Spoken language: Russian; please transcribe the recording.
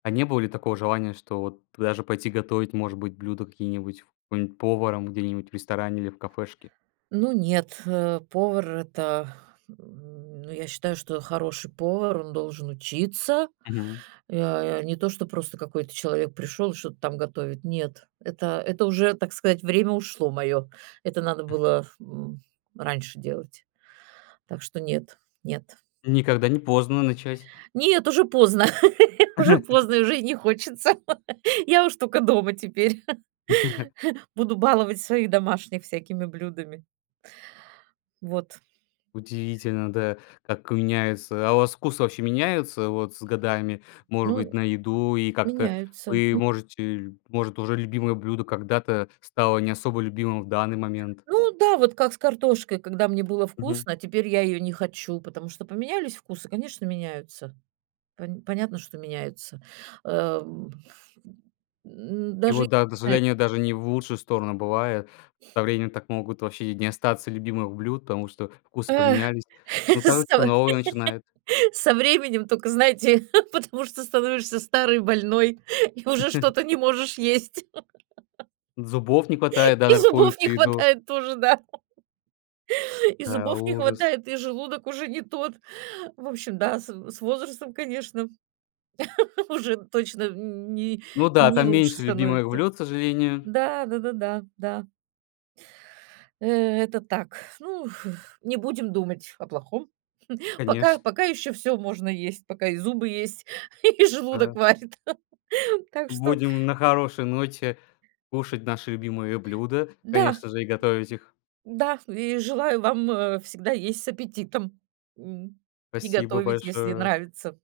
А не было ли такого желания, что вот даже пойти готовить, может быть, блюда какие-нибудь, какой-нить поваром где-нибудь в ресторане или в кафешке? Ну, нет, э, повар- это, м, ну, я считаю, что хороший повар, он должен учиться. Мгм. Э, не то что просто какой-то человек пришёл, и что-то там готовит. Нет, это, это уже, так сказать, время ушло моё, это надо было, м, раньше делать. Так что нет, нет. Никогда не поздно начать. Нет, уже поздно, уже поздно, уже не хочется. Я уж только дома теперь буду баловать своих домашних всякими блюдами. Вот. Удивительно, да, как меняется. А у вас вкус вообще меняется вот с годами, может Ну, быть, на еду? И как-то меняются вы, мен может, э, может, уже любимое блюдо когда-то стало не особо любимым в данный момент? Ну да, вот как с картошкой, когда мне было Мгм. вкусно, теперь я её не хочу, потому что поменялись вкусы, конечно, меняются, пон понятно, что меняются. Э, м, И даже не вот, да, к знаю сожалению, даже не почему. в лучшую сторону бывает. Со временем так могут вообще не остаться любимых блюд, потому что вкусы Э, поменялись. Потому что со новые начинают. со временем тока, знаете, потому что становишься старый, больной, и уже что-то не можешь есть. Зубов не хватает, да, И на зубов не какую-то еду. хватает тоже, да. И А, зубов не ужас. хватает, и желудок уже не тот. В общем, да, с в с возрастом, конечно, уже точно н не Ну да, не там лучше меньше любимых становится. блюд, к сожалению. Да, да-да-да, да. Э, это так. Ну, не будем думать о плохом. Конеч Пока, пока ещё всё можно есть, пока и зубы есть, и желудок Да. варит. Так что Будем на хорошей ноте кушать наши любимые блюда и, Да. конечно же, и готовить их. Да, и желаю вам, э, всегда есть с аппетитом, м, и Спасибо готовить, если большое. нравится.